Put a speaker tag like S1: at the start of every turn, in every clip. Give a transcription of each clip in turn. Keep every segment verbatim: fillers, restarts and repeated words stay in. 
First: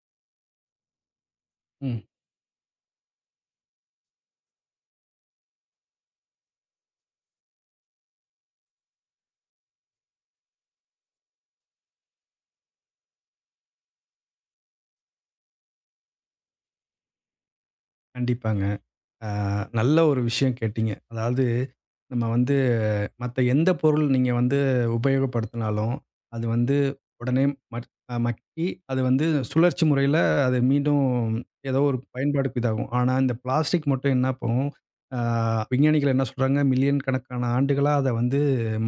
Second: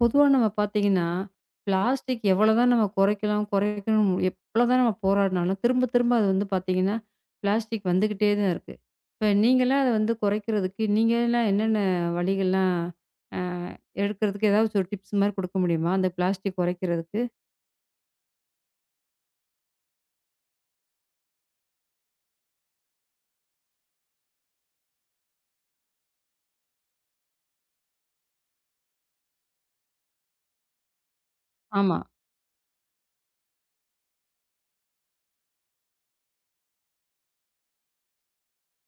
S1: பொதுவா நம்ம பார்த்தீங்கன்னா,
S2: ம்.
S1: பிளாஸ்டிக் எவ்வளோதான் நம்ம குறைக்கலாம், குறைக்கணும் எவ்வளோதான் நம்ம போராடினாலும், திரும்ப திரும்ப அது வந்து பார்த்தீங்கன்னா, பிளாஸ்டிக் வந்துக்கிட்டே தான் இருக்கு. இப்ப நீங்கலாம் அத வந்து குறைக்கிறதுக்கு, நீங்கலாம் என்னென்ன வழிகள்லாம் அ எடுக்கிறதுக்கு ஏதாவது ஒரு டிப்ஸ் மாரி குடுக்க முடியுமா? அந்த பிளாஸ்டிக் குறைக்கிறதுக்கு?
S2: கண்டிப்பாங்க. அ நல்ல ஒரு விஷயம் கேட்டீங்க. அதாவது நம்ம வந்து மத்த எந்த பொருள் நீங்க வந்து உபயோகப்படுத்தினாலும், அது வந்து உடனே மட் அ மக்கி அது வந்து சுழற்சி முறையில அது மீண்டும் ஏதோ ஒரு
S1: ஆமா,
S2: பயன்பாடுக்கு இதாகும். ஆனா, இந்த பிளாஸ்டிக் மட்டும் என்ன பண்ணும்? அ விஞ்ஞானிகள் என்ன சொல்றாங்க, மில்லியன் கணக்கான ஆண்டுகளா அத வந்து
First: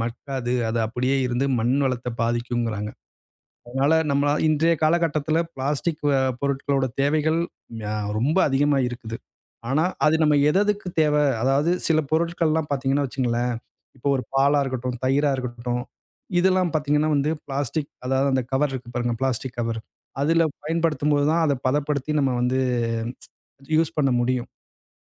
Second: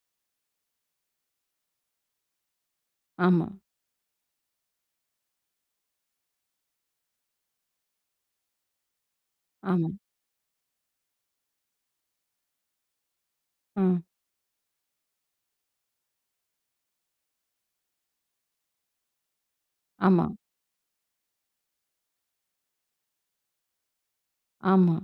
S2: மட்காது. அது அப்படியே இருந்து மண் வளத்த பாதிக்குங்கிறாங்க.
S1: ஆமா,
S2: அதனால நம்ம இன்றைய காலகட்டத்தில பிளாஸ்டிக் அ பொருட்களோட தேவைகள் அ ரொம்ப அதிகமா இருக்குது. ஆனா,
S1: ஆமா,
S2: அது நம்ம எதெதுக்கு தேவ? அதாவது சில பொருட்கள்லாம் பார்த்தீங்கன்னா வச்சுங்களேன்,
S1: ஆ,
S2: இப்போ ஒரு பாலா இருக்கட்டும், தயிரா இருக்கட்டும், இதெல்லாம் பார்த்தீங்கன்னா வந்து பிளாஸ்டிக் அதாவது அந்த கவர் இருக்கு பாருங்க, பிளாஸ்டிக் கவர்.
S1: ஆமா,
S2: அதில பயன்படுத்தும்போது தான் அத பதப்படுத்தி நம்ம வந்து யூஸ் பண்ண முடியும்.
S1: ஆமா,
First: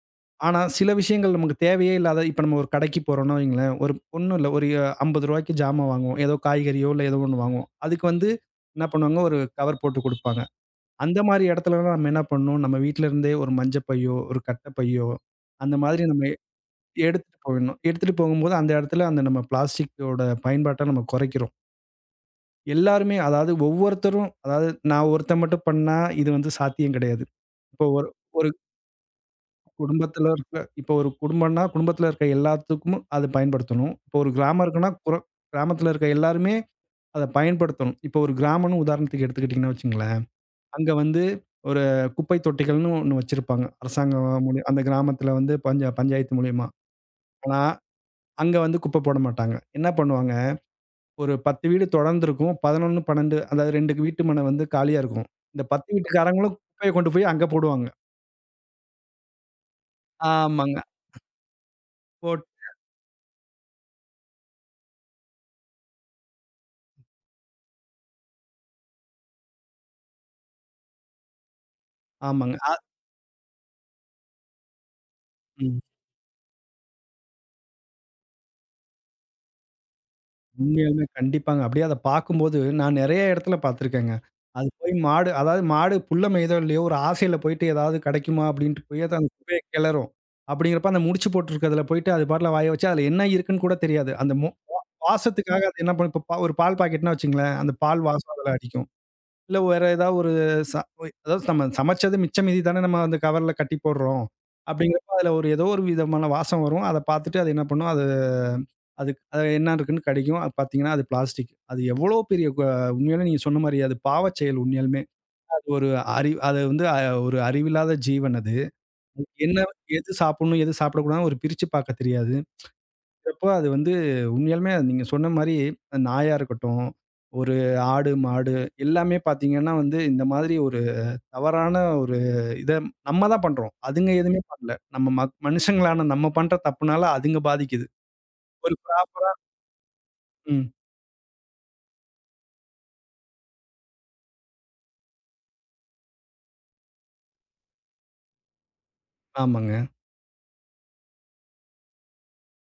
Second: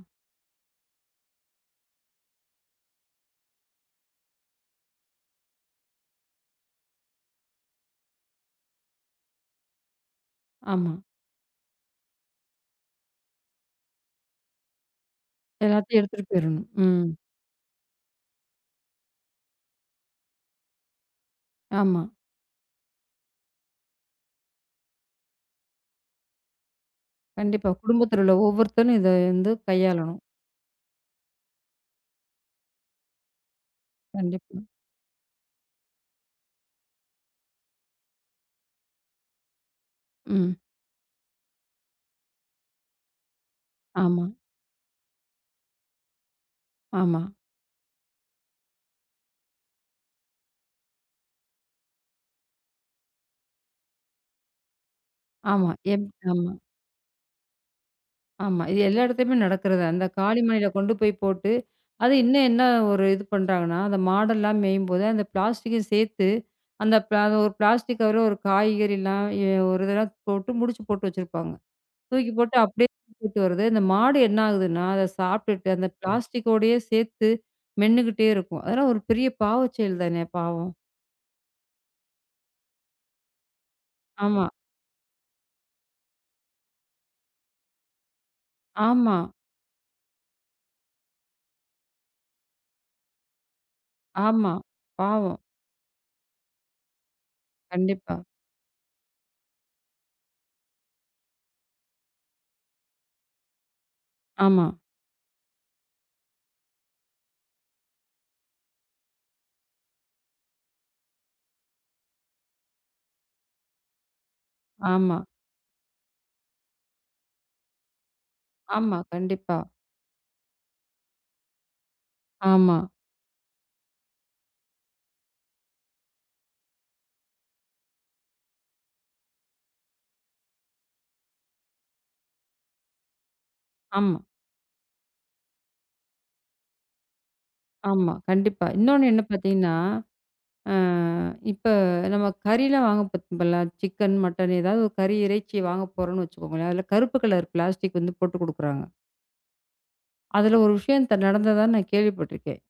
S2: ஆனா, சில விஷயங்கள் நமக்கு தேவையே இல்லாத இப்ப நம்ம ஒரு கடைக்கு போறோம்னா வையுங்களேன், ஒரு ஒண்ணும் இல்ல. ஒரு ரூ. 50க்கு ஜாமான் வாங்குவோம். ஏதோ காய்கறியோ, இல்ல ஏதோ ஒண்ணு வாங்குவோம். அதுக்கு வந்து என்ன பண்ணுவாங்க, ஒரு கவர் போட்டு குடுப்பாங்க.
S1: ஆமா.
S2: அந்த மாரி இடத்துலலாம் நம்ம என்ன பண்ணணும், நம்ம வீட்ல இருந்தே ஒரு மஞ்ச பையோ, ஒரு கட்ட பையோ, அந்த
S1: எல்லாத்தையும்
S2: மாதிரி நம்ம
S1: எடுத்துட்டு போயிரணும். ம்.
S2: எடுத்துட்டு போயிடணும். எடுத்துட்டு போகும்போது அந்த இடத்துல அந்த நம்ம பிளாஸ்டிக்கோட பயன்பாட்ட நம்ம குறைக்கிறோம்.
S1: ஆமா.
S2: எல்லாருமே அதாவது ஒவ்வொருத்தரும் அதாவது நான் ஒருத்தன் மட்டும் பண்ணா இது வந்து சாத்தியம் கிடையாது.
S1: கண்டிப்பா.
S2: இப்போ ஒரு
S1: குடும்பத்தில உள்ள
S2: ஒரு
S1: ஒவ்வொருத்தரும் இத வந்து கையாளணும்.
S2: குடும்பத்துல இருக்க இப்போ ஒரு குடும்பம்னா, குடும்பத்துல இருக்க எல்லாத்துக்கும் அது பயன்படுத்தணும். இப்போ ஒரு
S1: கண்டிப்பா.
S2: கிராமம் இருக்குன்னா, குர கிராமத்துல இருக்க எல்லாருமே அத பயன்படுத்தணும். இப்போ ஒரு கிராமம்னு உதாரணத்துக்கு எடுத்துக்கிட்டீங்கன்னா வச்சுங்களேன்,
S1: ம்.
S2: அங்க வந்து ஒரு குப்பை தொட்டிகள்னு ஒண்ணு வச்சிருப்பாங்க.
S1: ஆமா,
S2: அரசாங்கம் மூலி அந்த கிராமத்துல வந்து பஞ்ச பஞ்சாயத்து மூலியமா.
S1: ஆமா.
S2: ஆனா, அங்க வந்து குப்பை போட மாட்டாங்க. என்ன பண்ணுவாங்க, ஒரு பத்து வீடு தொடர்ந்து இருக்கும். பதினொன்று, பன்னிரண்டு அதாவது ரெண்டு வீட்டு மனை வந்து காலியா இருக்கும். இந்த
S1: ஆமா.
S2: பத்து
S1: எப் ஆமா,
S2: வீட்டுக்காரங்களும் குப்பைய கொண்டு போய் அங்க போடுவாங்க.
S1: ஆமா. இது எல்லா இடத்துலயுமே நடக்கிறது. அந்த காளிமணியில
S2: ஆமாங்க.
S1: கொண்டு போய் போட்டு, அது
S2: போட்
S1: இன்னும் என்ன ஒரு இது பண்றாங்கன்னா, அந்த மாடெல்லாம் மேயும்போது, அந்த பிளாஸ்டிக்கையும் சேர்த்து, அந்த பிளா அது ஒரு பிளாஸ்டிக் கவர்ல ஒரு காய்கறிலாம், எ ஒரு இதெல்லாம் போட்டு முடிச்சு போட்டு வச்சிருப்பாங்க. தூக்கி போட்டு
S2: ஆமாங்க.
S1: அப்படியே போட்டு வருது. இந்த மாடு என்ன ஆகுதுன்னா, அத
S2: அ.
S1: சாப்பிட்டுட்டு அந்த ம். பிளாஸ்டிக்கோடயே சேர்த்து மென்னுகிட்டே இருக்கும். அதெல்லாம் ஒரு பெரிய பாவச் செயல் தானே! பாவம்.
S2: உண்மையாலுமே கண்டிப்பாங்க. அப்படியே அத பார்க்கும்போது, நான் நெறைய இடத்துல பார்த்துருக்கேங்க.
S1: ஆமா,
S2: அது போய் மாடு அதாவது மாடு புல்ல மேயுதோ இல்லையோ, ஒரு ஆசையில போயிட்டு ஏதாவது கெடைக்குமா அப்படின்ட்டு போய் அது
S1: ஆமா,
S2: அந்த குப்பைய கெளரும். அப்படிங்கிறப்ப அந்த முடிச்சு போட்டுருக்கிறதுல போயிட்டு அது பாட்டுல வாய வச்சு அதுல என்ன இருக்குன்னு கூட தெரியாது. அந்த மொ
S1: ஆமா.
S2: வா
S1: பாவம்.
S2: வாசத்துக்காக அது என்ன பண்ணும், இப்ப ஒரு பால் பாக்கெட்னா வச்சுங்களேன், அந்த பால்
S1: கண்டிப்பா.
S2: வாசம் அதுல அடிக்கும். இல்ல வேற ஏதாவது ஒரு ச அதாவது நம்ம சமைச்சது மிச்ச மீதி தானே நம்ம அந்த கவர்ல கட்டி போடுறோம்.
S1: ஆமா,
S2: அப்படிங்கிறப்ப அதுல ஒரு ஏதோ ஒரு விதமான வாசம் வரும். அத பார்த்துட்டு அது என்ன பண்ணும், அது அதுக்கு அது என்ன இருக்குன்னு கிடைக்கும். அது பார்த்தீங்கன்னா, அது பிளாஸ்டிக். அது எவ்வளோ பெரிய க உண்மையாலே நீங்க சொன்ன மாரி அது பாவச் செயல் உண்மையாலுமே.
S1: ஆமா,
S2: அது ஒரு அறி அது வந்து அ ஒரு அறிவில்லாத ஜீவன் அது.
S1: ஆமா.
S2: அதுக்கு
S1: கண்டிப்பா.
S2: என்ன எது சாப்பிடணும், எது சாப்பிடக்கூடாதுன்னு ஒரு பிரிச்சு பார்க்கத் தெரியாது.
S1: ஆமா,
S2: அப்போ அது வந்து உண்மையாலுமே நீங்க சொன்ன மாரி நாயா இருக்கட்டும், ஒரு ஆடு, மாடு எல்லாமே பார்த்தீங்கன்னா வந்து இந்த மாதிரி ஒரு தவறான ஒரு இத நம்ம தான் பண்றோம். அதுங்க
S1: ஆமா,
S2: எதுவுமே பண்ணல. நம்ம ம மனுஷங்களான நம்ம பண்ற தப்புனால அதுங்க பாதிக்குது.
S1: ஆமா. கண்டிப்பா.
S2: ஒரு
S1: இன்னொன்னு என்ன
S2: ப்ராப்பரா
S1: பார்த்தீங்கன்னா,
S2: ம்.
S1: அ இப்ப நம்ம கறிலாம் வாங்க போம்போல சிக்கன், மட்டன் ஏதாவது ஒரு கறி, இறைச்சி வாங்க போறோம்ன்னு வச்சுக்கோங்களேன், அதில கருப்பு கலர் பிளாஸ்டிக் வந்து போட்டு குடுக்குறாங்க.
S2: ஆமாங்க.
S1: அதில ஒரு விஷயம் த நடந்ததா நான் கேள்விப்பட்டுருக்கேன்.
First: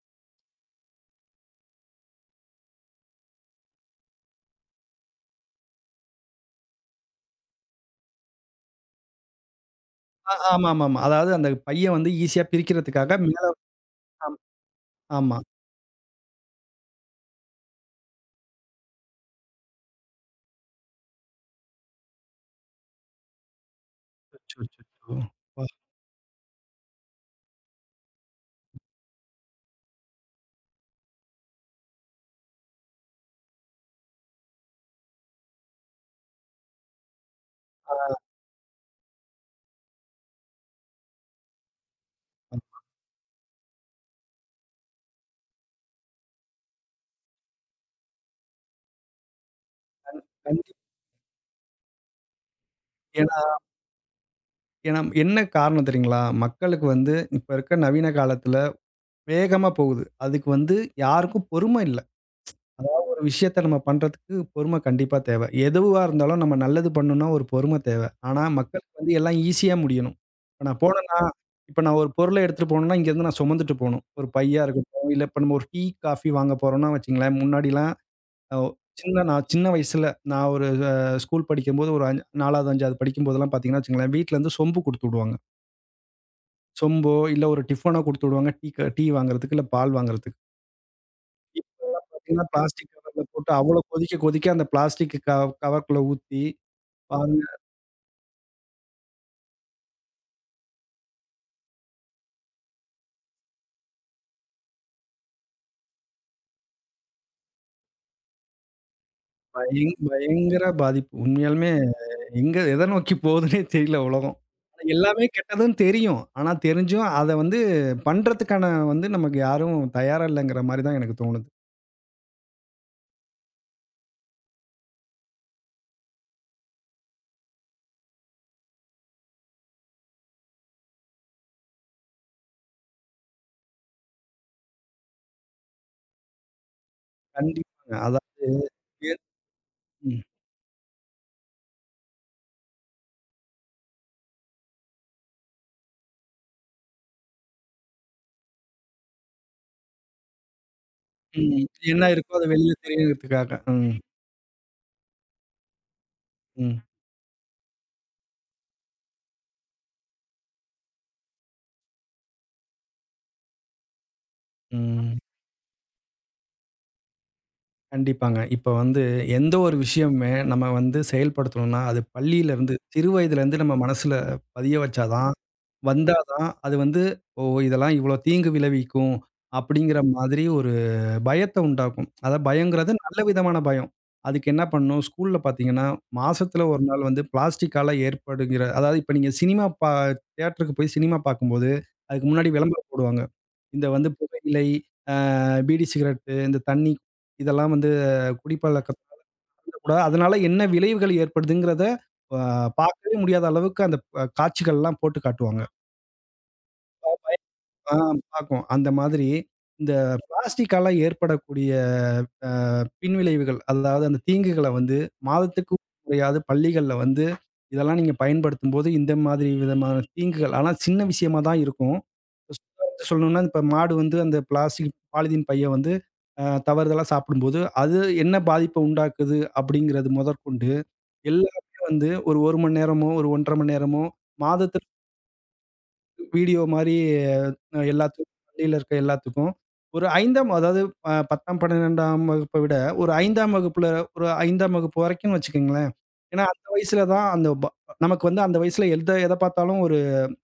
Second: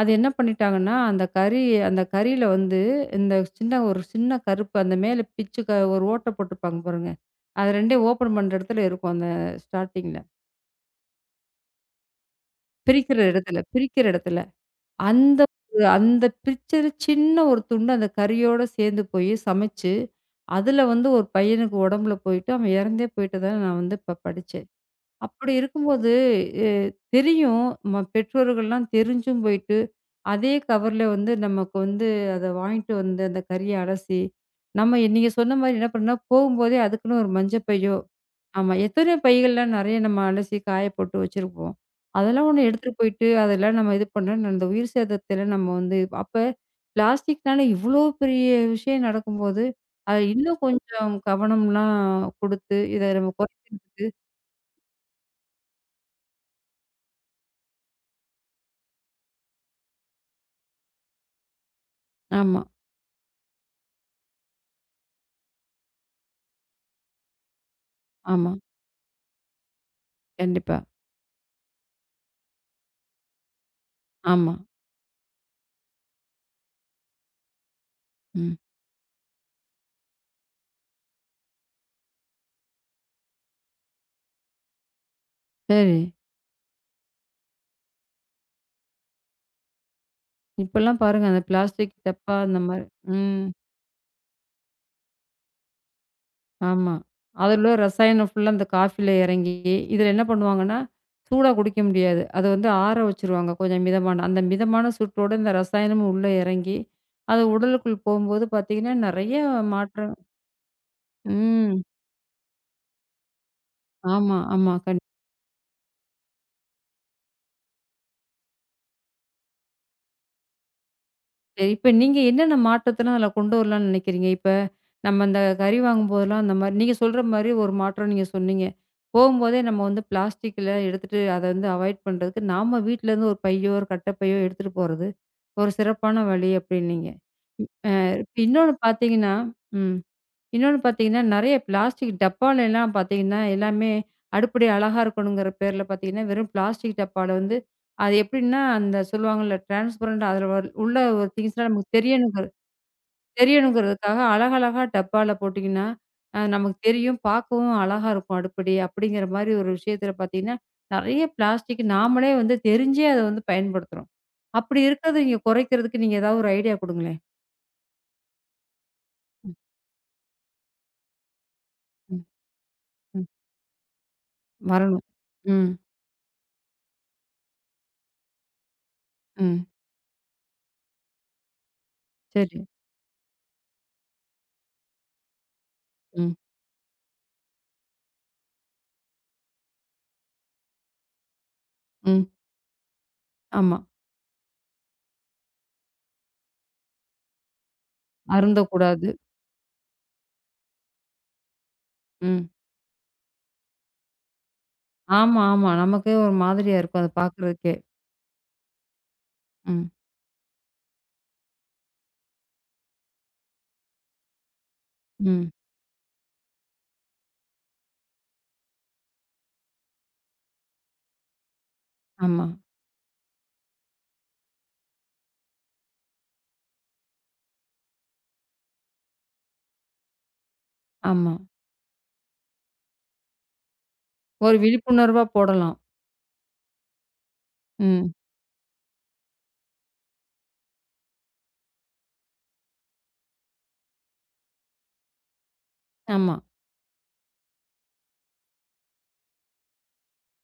S1: அது என்ன பண்ணிட்டாங்கன்னா, அந்த கறி அந்த கறியில வந்து இந்த சின்ன ஒரு சின்ன கருப்பு அந்த மேல பிச்சு க ஒரு ஓட்ட போட்டுருப்பாங்க பாருங்க. அது ரெண்டும் ஓப்பன் பண்ற இடத்துல இருக்கும் அந்த ஸ்டார்ட்டிங்ல.
S2: ஆ ஆமாமாமா. அதாவது அந்த பைய வந்து ஈஸியா பிரிக்கிறதுக்காக
S1: பிரிக்கிற
S2: மேல
S1: இடத்துல பிரிக்கிற இடத்துல.
S2: ஆம் ஆமா.
S1: அந்த ஒரு அந்த பிச்சரு சின்ன ஒரு துண்டு அந்த கறியோட சேர்ந்து போய் சமைச்சு, அதுல வந்து ஒரு பையனுக்கு உடம்புல போயிட்டு, அவன் இறந்தே போயிட்டதா நான் வந்து இப்ப படிச்சேன்.
S2: அச்சச்சோ!
S1: அப்படி
S2: அப்பா!
S1: இருக்கும்போது எ தெரியும். நம்ம பெற்றோர்கள்லாம் தெரிஞ்சும் போயிட்டு, அதே கவர்ல வந்து நமக்கு வந்து அத வாங்கிட்டு வந்து அந்த கறிய அலசி, நம்ம நீங்க சொன்ன மாரி என்ன பண்ணா போகும்போதே அதுக்குன்னு ஒரு மஞ்ச பையோ ஆமா. எத்தனையோ பைகள்லாம் நெறைய நம்ம அலசி காய போட்டு வச்சிருப்போம். அதெல்லாம் ஒண்ணு எடுத்துட்டு போயிட்டு, அதெல்லாம் நம்ம இது பண்ணா, அந்த உயிர் சேதத்தில நம்ம வந்து அப்ப பிளாஸ்டிக்னால இவ்ளோ பெரிய விஷயம் நடக்கும்போது, அது இன்னும்
S2: கண்டிப்பா.
S1: கொஞ்சம் கவனம்லாம் குடுத்து, இத நம்ம
S2: ஏன்னா
S1: குறைக்கிறதுக்கு
S2: ஏன்னா என்ன காரணம் தெரியுங்களா? மக்களுக்கு வந்து இப்ப இருக்க நவீன காலத்துல வேகமா போகுது. அதுக்கு வந்து யாருக்கும் பொறுமை இல்ல.
S1: ஆமா,
S2: அதாவது ஒரு விஷயத்த நம்ம பண்றதுக்கு பொறுமை கண்டிப்பா தேவை. எதுவா இருந்தாலும் நம்ம நல்லது பண்ணணும்னா ஒரு பொறுமை தேவை. ஆனா
S1: ஆமா.
S2: மக்களுக்கு வந்து எல்லாம் ஈஸியா முடியணும். இப்ப
S1: கண்டிப்பா.
S2: நான் போனேன்னா, இப்ப நான் ஒரு பொருள எடுத்துட்டு போணும்னா இங்கேருந்து நான் சுமந்துட்டு போணும். ஒரு
S1: ஆமா.
S2: பையா இருக்கட்டும், இல்ல இப்ப நம்ம ஒரு டீ, காஃபி வாங்க போறோம்னா வச்சுக்கங்களேன், முன்னாடிலாம் அ
S1: ம்.
S2: ஒ சின்ன நான் சின்ன வயசுல நான் ஒரு அ ஸ்கூல் படிக்கும்போது ஒரு அஞ் நாலாவது, அஞ்சாவது படிக்கும்போதெல்லாம் பார்த்தீங்கன்னா வச்சுக்கங்களேன், வீட்லருந்து சொம்பு குடுத்து விடுவாங்க.
S1: சரி.
S2: சொம்போ, இல்ல ஒரு டிஃபனோ குடுத்து விடுவாங்க. டீ க டீ வாங்குறதுக்கு, இல்ல பால் வாங்குறதுக்கு.
S1: இப்பலாம் பாருங்க அந்த பிளாஸ்டிக்
S2: இப்ப
S1: டப்பா
S2: பார்த்தீங்கன்னா,
S1: அந்த மாரி.
S2: பிளாஸ்டிக் கவர்ல
S1: ம்.
S2: போட்டு அவ்வளோ கொதிக்க கொதிக்க அந்த பிளாஸ்டிக் கவ் கவர்க்குள்ள ஊத்தி
S1: ஆமா.
S2: பாருங்க,
S1: அதுல ரசாயனம் ஃபுல்லா அந்த காஃபில எறங்கி, இதுல என்ன பண்ணுவாங்கன்னா, சூடா குடிக்க முடியாது. அத வந்து ஆற வச்சுருவாங்க கொஞ்சம் மிதமான. அந்த மிதமான சூட்டோட இந்த ரசாயனமும் உள்ள எறங்கி, அது உடலுக்குள் போம்போது பாத்தீங்கன்னா, நெறைய
S2: பயங்
S1: மாற்றம்
S2: பயங்கர பாதிப்பு. உண்மையாலுமே
S1: ம்.
S2: எங்க எத நோக்கி போகுதுன்னே தெரியல உலகம்.
S1: ஆமா, ஆமா.
S2: ஆனா
S1: கண்டிப்பா.
S2: எல்லாமே கெட்டதுன்னு தெரியும். ஆனா தெரிஞ்சும் அத வந்து பண்றதுக்கான வந்து நமக்கு யாரும் தயாரா இல்லங்கிற மாரி தான் எனக்கு தோணுது.
S1: சரி. இப்ப நீங்க என்னென்ன மாற்றத்தலாம் அதில கொண்டு வரலான்னு நினைக்கிறீங்க? இப்ப நம்ம அந்த கறி வாங்கும்போதெல்லாம் அந்த மாரி நீங்க சொல்ற மாரி ஒரு மாற்றம் நீங்க சொன்னீங்க. போகும்போதே நம்ம வந்து பிளாஸ்டிக்கில எடுத்துட்டு அத வந்து அவாய்ட் பண்றதுக்கு, நாம வீட்லேருந்து ஒரு பையோ, ஒரு கட்ட பையோ எடுத்துட்டு போறது ஒரு சிறப்பான வழி அப்டின்னீங்க. அ
S2: கண்டிப்பாங்க.
S1: இப்ப
S2: அதாவது
S1: இன்னொன்னு
S2: எ-
S1: பார்த்தீங்கன்னா ம்.
S2: ம்,
S1: இன்னொன்னு பார்த்தீங்கன்னா, நெறைய பிளாஸ்டிக் டப்பாலலாம் பார்த்தீங்கன்னா, எல்லாமே அடுப்படி அழகா இருக்கணுங்கிற பேர்ல பார்த்தீங்கன்னா, வெறும் பிளாஸ்டிக் டப்பால வந்து அது எப்டின்னா, அந்த சொல்லுவாங்கல்ல டிரான்ஸ்பரண்ட் அதில வர் உள்ள ஒரு
S2: ம்.
S1: திங்ஸ்லாம் நமக்கு
S2: என்ன இருக்கோ
S1: தெரியணுங்க
S2: அது வெளில தெரியறதுக்காக. ம்,
S1: தெரியணுங்கிறதுக்காக அழகழகா டப்பால போட்டீங்கன்னா, அ நமக்கு
S2: ம்,
S1: தெரியும். பார்க்கவும் அழகா இருக்கும் அடுப்படி. அப்படிங்கிற மாரி ஒரு விஷயத்துல பார்த்தீங்கன்னா, நெறைய பிளாஸ்டிக் நாமளே வந்து தெரிஞ்சே அத வந்து பயன்படுத்துறோம். அப்படி
S2: ம்.
S1: இருக்கிறத நீங்க குறைக்கிறதுக்கு நீங்க ஏதாவது ஒரு ஐடியா குடுங்களேன்.
S2: கண்டிப்பாங்க. இப்ப வந்து எந்த
S1: ம்,
S2: ஒரு விஷயமுமே நம்ம வந்து செயல்படுத்தணும்னா, அது
S1: ம்,
S2: பள்ளியிலருந்து, சிறு
S1: ம்.
S2: வயதிலருந்து நம்ம மனசுல பதிய வச்சா
S1: வரணும்.
S2: தான்
S1: ம்,
S2: வந்தா தான், அது வந்து "ஓ! இதெல்லாம் இவ்ளோ தீங்கு விளைவிக்கும்."
S1: ம்.
S2: அப்படிங்கிற மாதிரி ஒரு பயத்த உண்டாக்கும். அதான்
S1: சரி.
S2: பயங்கிறது நல்ல விதமான பயம். அதுக்கு என்ன பண்ணணும், ஸ்கூல்ல பார்த்தீங்கன்னா,
S1: ம்,
S2: மாசத்துல ஒரு நாள் வந்து பிளாஸ்டிக்கால ஏற்படுகிற அதாவது இப்ப நீங்க சினிமா பா தியேட்டருக்கு போய் சினிமா பார்க்கும்போது,
S1: ம்.
S2: அதுக்கு முன்னாடி விளம்பரம் போடுவாங்க.
S1: ஆமா.
S2: இந்த வந்து புகையிலை, அ பீடி சிகரெட்டு, இந்த தண்ணி இதெல்லாம் வந்து
S1: அருந்தக்கூடாது.
S2: குடிப்பழக்கத்தால கூடாது. அதனால என்ன விளைவுகள் ஏற்படுதுங்கிறத, அ
S1: ம்.
S2: பார்க்கவே முடியாத அளவுக்கு அந்த அ காட்சிகள்லாம் போட்டு
S1: ஆமா,
S2: காட்டுவாங்க.
S1: ஆமா. நமக்கே ஒரு மாதிரியா இருக்கும். அத பார்க்கறதுக்கே.
S2: ஆ பாக்கும். அந்த மாதிரி
S1: ம்,
S2: இந்த பிளாஸ்டிக்கால ஏற்படக்கூடிய அ பின்விளைவுகள், அதாவது அந்த தீங்குகள வந்து
S1: ம்.
S2: மாதத்துக்கு ஒரு முறையாவது பள்ளிகள்ல வந்து, இதெல்லாம் நீங்க பயன்படுத்தும்போது இந்த மாதிரி விதமான தீங்குகள் ஆனா சின்ன விஷயமா தான் இருக்கும்.
S1: ஆமா,
S2: இப்ப உதாரணத்துக்கு சொல்லணும்னா, இப்ப மாடு வந்து அந்த பிளாஸ்டிக் பாலிதீன் பைய வந்து அ தவறுதலா சாப்பிடும்போது, அது என்ன பாதிப்ப உண்டாக்குது அப்படிங்கிறது முதற்கொண்டு,
S1: ஆமா.
S2: எல்லாமே வந்து ஒரு 1 மணி நேரமோ, ஒரு ஒன்றரை மணி நேரமோ
S1: ஒரு
S2: மாதத்துல
S1: விழிப்புணர்வா போடலாம்.
S2: வீடியோ மாரி அ
S1: ம்.
S2: எல்லாத்துக்கும் பள்ளியில இருக்க எல்லாத்துக்கும். ஒரு அஞ்சாம் அதாவது அ பத்தாம், பன்னிரண்டாம் வகுப்ப விட ஒரு அஞ்சாம் வகுப்புல ஒரு 5ஆம் வகுப்பு வரைக்கும்னு வச்சுக்கங்களேன்.
S1: ஆமா,
S2: ஏன்னா அந்த வயசுல தான் அந்த ப நமக்கு வந்து அந்த வயசுல எத எத பார்த்தாலும் ஒரு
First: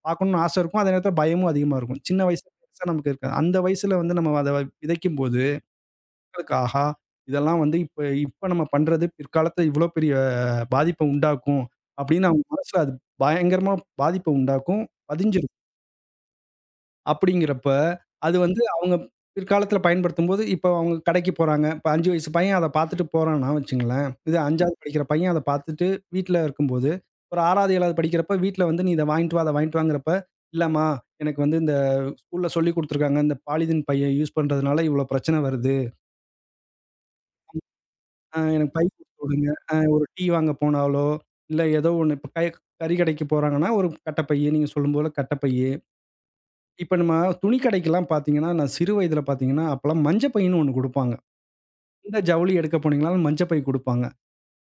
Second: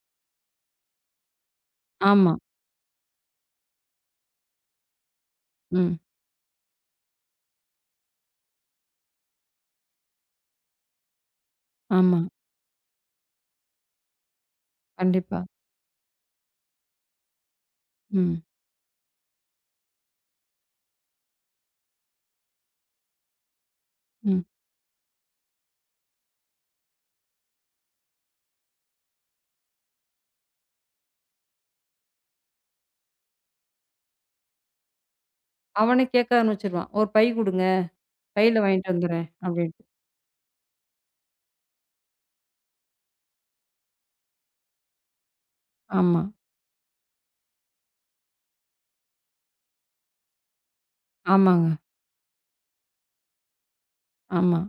S2: பார்க்கணும்னு ஆசை இருக்கும். அதே நேரத்தில பயமும் அதிகமா இருக்கும். சின்ன
S1: ஆமா.
S2: வயசு பெருசா நமக்கு இருக்காது. அந்த வயசுல வந்து நம்ம அத விதைக்கும்போது,
S1: ம்.
S2: ஆஹா! இதெல்லாம் வந்து இப்ப இப்ப நம்ம பண்றது பிற்காலத்துல இவ்ளோ பெரிய பாதிப்ப உண்டாக்கும்.
S1: ஆமா.
S2: அப்படின்னு அவங்க மனசுல அது பயங்கரமா பாதிப்ப உண்டாக்கும்.
S1: கண்டிப்பா.
S2: பதிஞ்சிரும். அப்படிங்கிறப்ப, அது
S1: ம்.
S2: வந்து அவங்க பிற்காலத்தில பயன்படுத்தும்போது, இப்ப அவங்க கடைக்கு போறாங்க. இப்ப அஞ்சு வயசு பையன் அத பார்த்துட்டு போறான்னா வச்சுங்களேன், இது
S1: ம்.
S2: அஞ்சாவது படிக்கிற பையன் அத பார்த்துட்டு வீட்ல இருக்கும்போது, ஒரு ஆறாவது, ஏழாவது படிக்கிறப்ப வீட்ல வந்து "நீ இத வாங்கிட்டு வா, அத வாங்கிட்டு வாங்கிறப்ப" "இல்லம்மா, எனக்கு வந்து இந்த ஸ்கூல்ல சொல்லிக் குடுத்துருக்காங்க. இந்த பாலிதீன் பைய யூஸ் பண்றதுனால இவ்வளோ பிரச்சனை வருது.
S1: அவனே கேட்க ஆரம்பிச்சுருவான். "ஒரு பை குடுங்க.
S2: அ
S1: பையில
S2: எனக்கு பை
S1: வாங்கிட்டு
S2: குடுத்து
S1: வந்துர்றேன்"
S2: விடுங்க." அ
S1: அப்படின்ட்டு.
S2: ஒரு டீ வாங்க போனாலோ, இல்ல ஏதோ ஒண்ணு இப்ப கை கறி கடைக்கு போறாங்கன்னா, ஒரு கட்டப்பையி நீங்க சொல்லும் போல கட்டப்பையி.
S1: ஆமா.
S2: இப்ப நம்ம துணி கடைக்கெல்லாம் பார்த்தீங்கன்னா, நான் சிறு வயதில பார்த்தீங்கன்னா, அப்பலாம் மஞ்ச பைன்னு ஒண்ணு குடுப்பாங்க.
S1: ஆமாங்க.
S2: எந்த ஜவுளி எடுக்க போனீங்கனாலும் மஞ்ச பை குடுப்பாங்க.
S1: ஆமா.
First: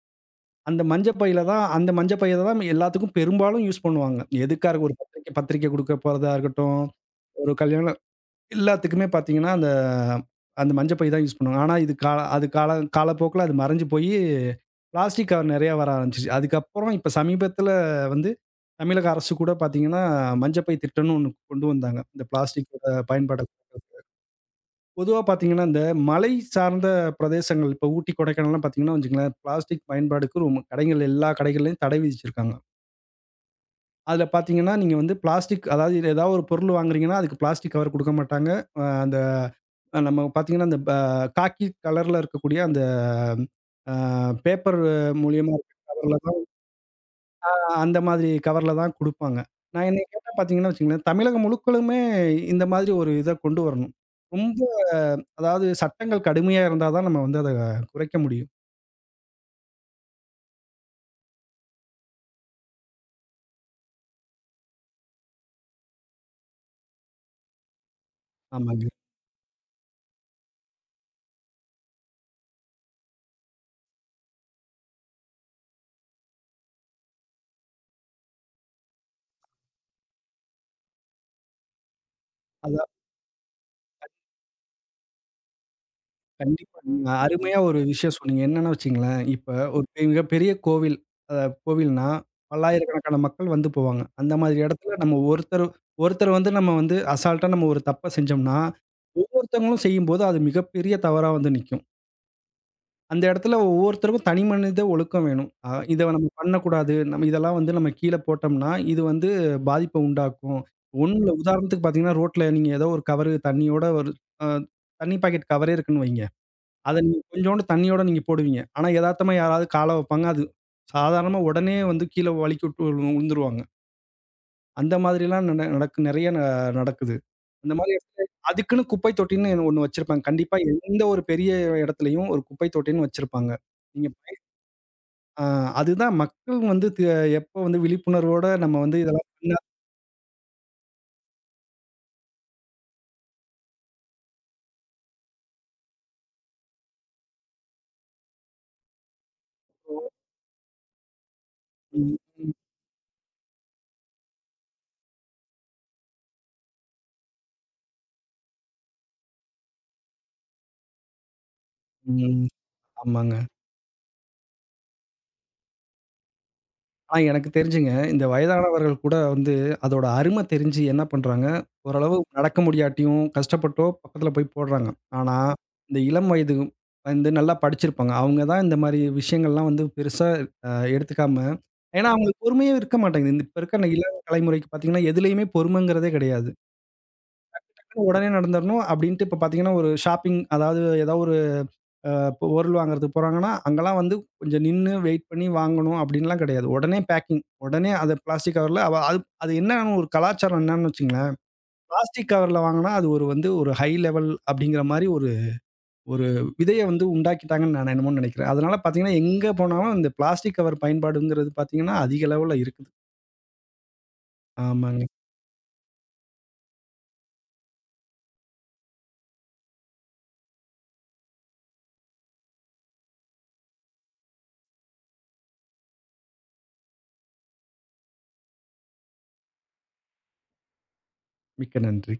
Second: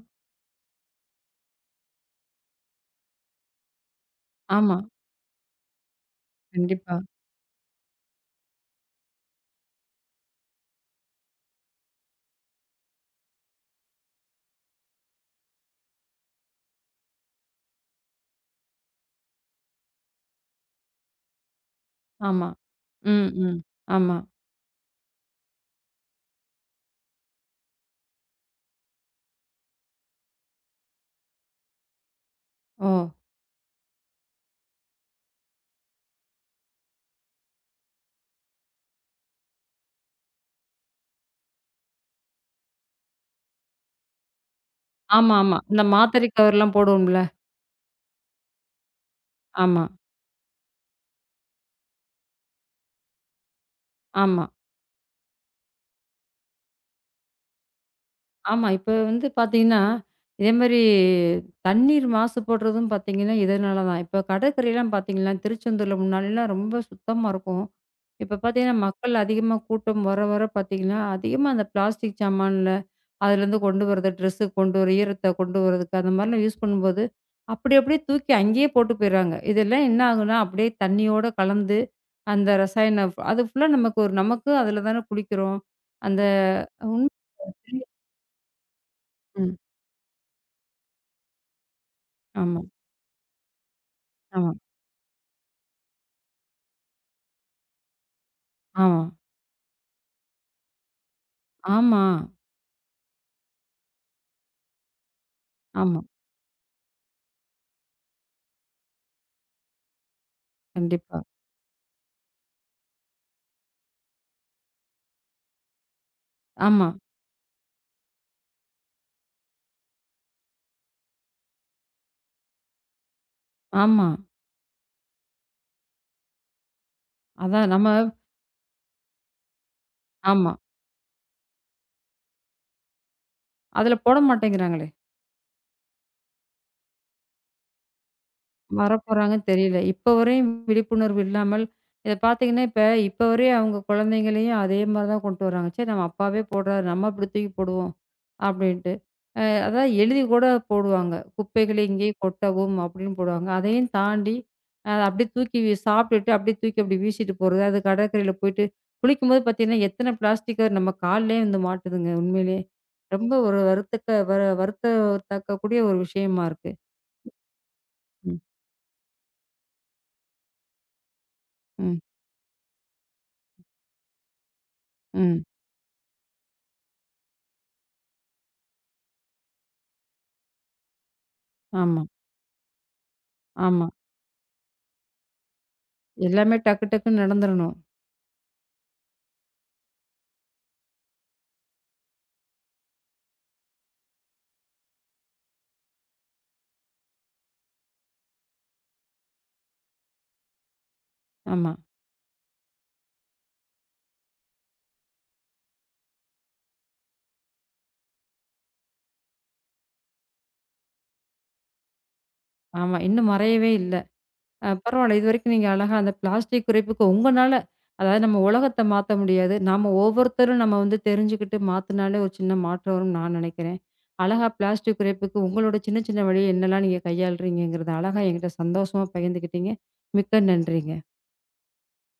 S2: அந்த மஞ்ச பையில தான் அந்த மஞ்ச பைய தான் எல்லாத்துக்கும் பெரும்பாலும் யூஸ் பண்ணுவாங்க. எதுக்கா
S1: ஆமா.
S2: இருக்கும் ஒரு பத்திரிக்கை பத்திரிக்கை குடுக்க போறதா இருக்கட்டும்,
S1: கண்டிப்பா.
S2: ஒரு கல்யாணம் எல்லாத்துக்குமே பார்த்தீங்கன்னா, அந்த அந்த மஞ்ச பை தான் யூஸ் பண்ணுவாங்க. ஆனா இது கால அது கால காலப்போக்குல அது மறைஞ்சு போயி, பிளாஸ்டிக் கவர் நெறையா வர ஆரம்பிச்சுச்சு. அதுக்கப்புறம் இப்ப சமீபத்தில வந்து தமிழக அரசு கூட பார்த்தீங்கன்னா, மஞ்ச பை திட்டம்னு ஒண்ணு கொண்டு வந்தாங்க. இந்த
S1: ஆமா.
S2: பிளாஸ்டிக்கோட
S1: ம்.
S2: பயன்பாட
S1: ம். ஆமா.
S2: பொதுவா பார்த்தீங்கன்னா, இந்த மலை சார்ந்த பிரதேசங்கள் இப்ப ஊட்டி, கொடைக்கானல்லாம் பார்த்தீங்கன்னா வச்சுக்கங்களேன், பிளாஸ்டிக் பயன்பாடுக்கு ரொம்ப கடைகள் எல்லா கடைகள்லயும் தடை விதிச்சிருக்காங்க.
S1: ஓ!
S2: அதுல பார்த்தீங்கன்னா, நீங்க வந்து பிளாஸ்டிக் அதாவது இது ஏதாவது ஒரு பொருள் வாங்குறீங்கன்னா, அதுக்கு பிளாஸ்டிக் கவர் குடுக்க மாட்டாங்க. அ அந்த அஹ் நம்ம பார்த்தீங்கன்னா, அந்த ப காக்கி கலர்ல இருக்கக்கூடிய அந்த அ பேப்பர்
S1: ஆமா,
S2: மூலியமா
S1: ஆமா.
S2: இருக்க
S1: இந்த
S2: கவர்ல
S1: மாத்தரை
S2: தான்
S1: கவர்லாம் போடுவோம்ல.
S2: ஆ அந்த மாதிரி கவர்ல தான் குடுப்பாங்க.
S1: ஆமா.
S2: நான் என்னைய கேட்டா பார்த்தீங்கன்னா வச்சுக்கங்களேன், தமிழகம் முழுக்களுமே இந்த மாதிரி ஒரு இத கொண்டு வரணும்.
S1: ஆமா.
S2: ரொம்ப அதாவது சட்டங்கள் கடுமையா இருந்தா தான் நம்ம வந்து அத குறைக்க முடியும்.
S1: ஆமா. இப்ப வந்து பார்த்தீங்கன்னா, இதே மாரி தண்ணீர் மாசுபடுறதும் பார்த்தீங்கன்னா, இதனால தான். இப்ப கடற்கரைலாம் பார்த்தீங்கன்னா, திருச்செந்தூர்ல முன்னாடிலாம் ரொம்ப சுத்தமா இருக்கும். இப்ப பார்த்தீங்கன்னா,
S2: ஆமாங்க.
S1: மக்கள் அதிகமா கூட்டம் வர, வர பார்த்தீங்கன்னா, அதிகமா அந்த பிளாஸ்டிக் சாமான்ல அதுலேருந்து கொண்டு வரது, ட்ரெஸ்ஸு கொண்டு வர ஈரத்த கொண்டு வரதுக்கு அந்த மாதிரிலாம் யூஸ் பண்ணும்போது, அப்படி அப்படியே தூக்கி அங்கேயே போட்டு போயிடுறாங்க. இதெல்லாம் என்ன ஆகும்னா, அப்படியே தண்ணியோட கலந்து அந்த
S2: அதான்
S1: ரசாயன ஃப் அது ஃபுல்லா நமக்கு ஒரு நமக்கு அதில தானே குளிக்கிறோம். அந்த
S2: கண்டிப்பா நீங்க
S1: உண்மை
S2: அருமையா ஒரு விஷயம் சொன்னீங்க. என்னன்னு வச்சுங்களேன், இப்ப
S1: ம்.
S2: ஒரு பெ- மிகப்பெரிய கோவில் அ கோவில்னா,
S1: ஆமா,
S2: பல்லாயிரக்கணக்கான மக்கள் வந்து போவாங்க. அந்த
S1: ஆமா,
S2: மாதிரி இடத்துல நம்ம ஒருத்தர் ஒருத்தர் வந்து நம்ம வந்து அசால்ட்டா நம்ம ஒரு தப்ப செஞ்சோம்னா,
S1: ஆமா,
S2: ஒவ்வொருத்தவங்களும் செய்யும்போது அது மிகப்பெரிய தவறா வந்து நிக்கும்.
S1: ஆமா,
S2: அந்த இடத்துல ஒவ்வொருத்தருக்கும் தனி மனித ஒழுக்கம் வேணும். அ
S1: ஆமா.
S2: இத நம்ம பண்ணக்கூடாது. நம்ம இதெல்லாம் வந்து நம்ம கீழ போட்டோம்னா, இது வந்து பாதிப்ப உண்டாக்கும்.
S1: கண்டிப்பா.
S2: ஒண்ணுல உதாரணத்துக்கு பார்த்தீங்கன்னா, ரோட்ல நீங்க ஏதோ ஒரு கவரு தண்ணியோட ஒரு அ தண்ணி பாக்கெட் கவரே இருக்குன்னு வைங்க.
S1: ஆமா,
S2: அத நீங்க கொஞ்சோண்டு தண்ணியோட நீங்க போடுவீங்க. ஆனா எதார்த்தமா யாராவது கால வைப்பாங்க. அது சாதாரணமா உடனே வந்து கீழ வழுக்கி விட்டு விழு விழுந்துருவாங்க.
S1: ஆமா.
S2: அந்த மாதிரிலாம் நட நடக்கு நெறைய ந நடக்குது.
S1: அதான்
S2: அந்த
S1: நம்ம
S2: மாதிரி இடத்துல அதுக்குன்னு குப்பை தொட்டின்னு ஒண்ணு வச்சிருப்பாங்க.
S1: ஆமா.
S2: கண்டிப்பா எந்த ஒரு பெரிய இடத்துலயும் ஒரு குப்பை தொட்டின்னு வச்சிருப்பாங்க.
S1: அதில
S2: நீங்க
S1: போட
S2: பயன்
S1: மாட்டேங்கிறாங்களே!
S2: அ அதுதான் மக்கள் வந்து தி எப்போ வந்து விழிப்புணர்வோட நம்ம வந்து இதெல்லாம்
S1: வரப்போறாங்கன்னு
S2: பண்ணா
S1: தெரியல. இப்ப வரையும் விழிப்புணர்வு இல்லாமல் இத பார்த்தீங்கன்னா, இப்ப இப்ப வரையும் அவங்க குழந்தைங்களையும் அதே மாரி தான் கொண்டு வராங்க. சரி நம்ம அப்பாவே போடுறாரு. நம்ம அப்படி தூக்கி போடுவோம் அப்படின்ட்டு. அ அதான் எழுதி கூட போடுவாங்க. குப்பைகளை இங்கேயே
S2: ம்,
S1: கொட்டவும் அப்படின்னு போடுவாங்க. அதையும் தாண்டி அ அப்படியே தூக்கி வி சாப்பிட்டுட்டு அப்படியே தூக்கி அப்படி வீசிட்டு போறது. அது கடற்கரையில போயிட்டு குளிக்கும்போது பார்த்தீங்கன்னா, எத்தன பிளாஸ்டிக் கவர் நம்ம கால்லயே வந்து மாட்டுதுங்க
S2: ம்.
S1: உண்மையிலேயே.
S2: ஆமாங்க.
S1: ரொம்ப ஒரு வருத்தக்க வ வருத்தத்தக்கக்கூடிய ஒரு விஷயமா இருக்கு.
S2: ஆனா எனக்கு தெரிஞ்சுங்க, இந்த
S1: ம்.
S2: வயதானவர்கள் கூட வந்து அதோட அரும தெரிஞ்சு என்ன பண்றாங்க,
S1: ம்,
S2: ஓரளவு நடக்க முடியாட்டியும் கஷ்டப்பட்டோ பக்கத்துல போய் போடுறாங்க. ஆனா,
S1: ம்.
S2: இந்த இளம் வயது வந்து நல்லா படிச்சிருப்பாங்க. அவங்க தான் இந்த மாரி விஷயங்கள்லாம் வந்து பெருசா அ எடுத்துக்காம
S1: ஆமா.
S2: ஏன்னா அவங்களுக்கு பொறுமையே இருக்க மாட்டேங்குது. இந்த இப்ப இருக்க
S1: ஆமா.
S2: இளம் தலைமுறைக்கு பார்த்தீங்கன்னா, எதுலயுமே பொறுமைங்கிறதே கிடையாது.
S1: எல்லாமே டக்கு டக்குன்னு நடந்துரணும்.
S2: உடனே நடந்துரணும் அப்படின்ட்டு இப்ப பார்த்தீங்கன்னா, ஒரு ஷாப்பிங் அதாவது ஏதாவது ஒரு அ இப்போ பொருள் வாங்குறதுக்கு போறாங்கன்னா, அங்கலாம் வந்து கொஞ்சம் நின்னு வெயிட் பண்ணி வாங்கணும் அப்டின்லாம் கிடையாது. உடனே பேக்கிங். உடனே அத பிளாஸ்டிக் கவர்ல அவ அது அது என்னன்னு ஒரு கலாச்சாரம் என்னன்னு வச்சுக்கங்களேன்.
S1: ஆமா,
S2: பிளாஸ்டிக் கவர்ல வாங்குனா அது ஒரு வந்து ஒரு ஹை லெவல் அப்டிங்கிற மாரி ஒரு ஒரு விதைய வந்து உண்டாக்கிட்டாங்கன்னு நான் என்னமோ நெனைக்கிறேன். அதனால பார்த்தீங்கன்னா, எங்க போனாலும் இந்த பிளாஸ்டிக் கவர் பயன்பாடுங்கிறது பார்த்தீங்கன்னா, அதிக லெவல்ல இருக்குது.
S1: ஆமா. இன்னும் மறையவே இல்ல. அ
S2: ஆமாங்க.
S1: பரவால்ல. இதுவரைக்கும் நீங்க அழகா அந்த பிளாஸ்டிக் குறைப்புக்கு உங்கனால அதாவது நம்ம உலகத்த மாத்த முடியாது. நாம ஒவ்வொருத்தரும் நம்ம வந்து தெரிஞ்சுக்கிட்டு மாத்துனாலே ஒரு சின்ன மாற்றம் வரும்னு நான் நெனைக்கிறேன். அழகா பிளாஸ்டிக் குறைப்புக்கு உங்களோட சின்ன சின்ன வழி என்னலாம் நீங்க கையாளுறீங்கங்கிறத அழகா என்கிட்ட சந்தோஷமா பகிர்ந்துக்கிட்டீங்க. மிக்க நன்றி.
S2: மிக்க நன்றி.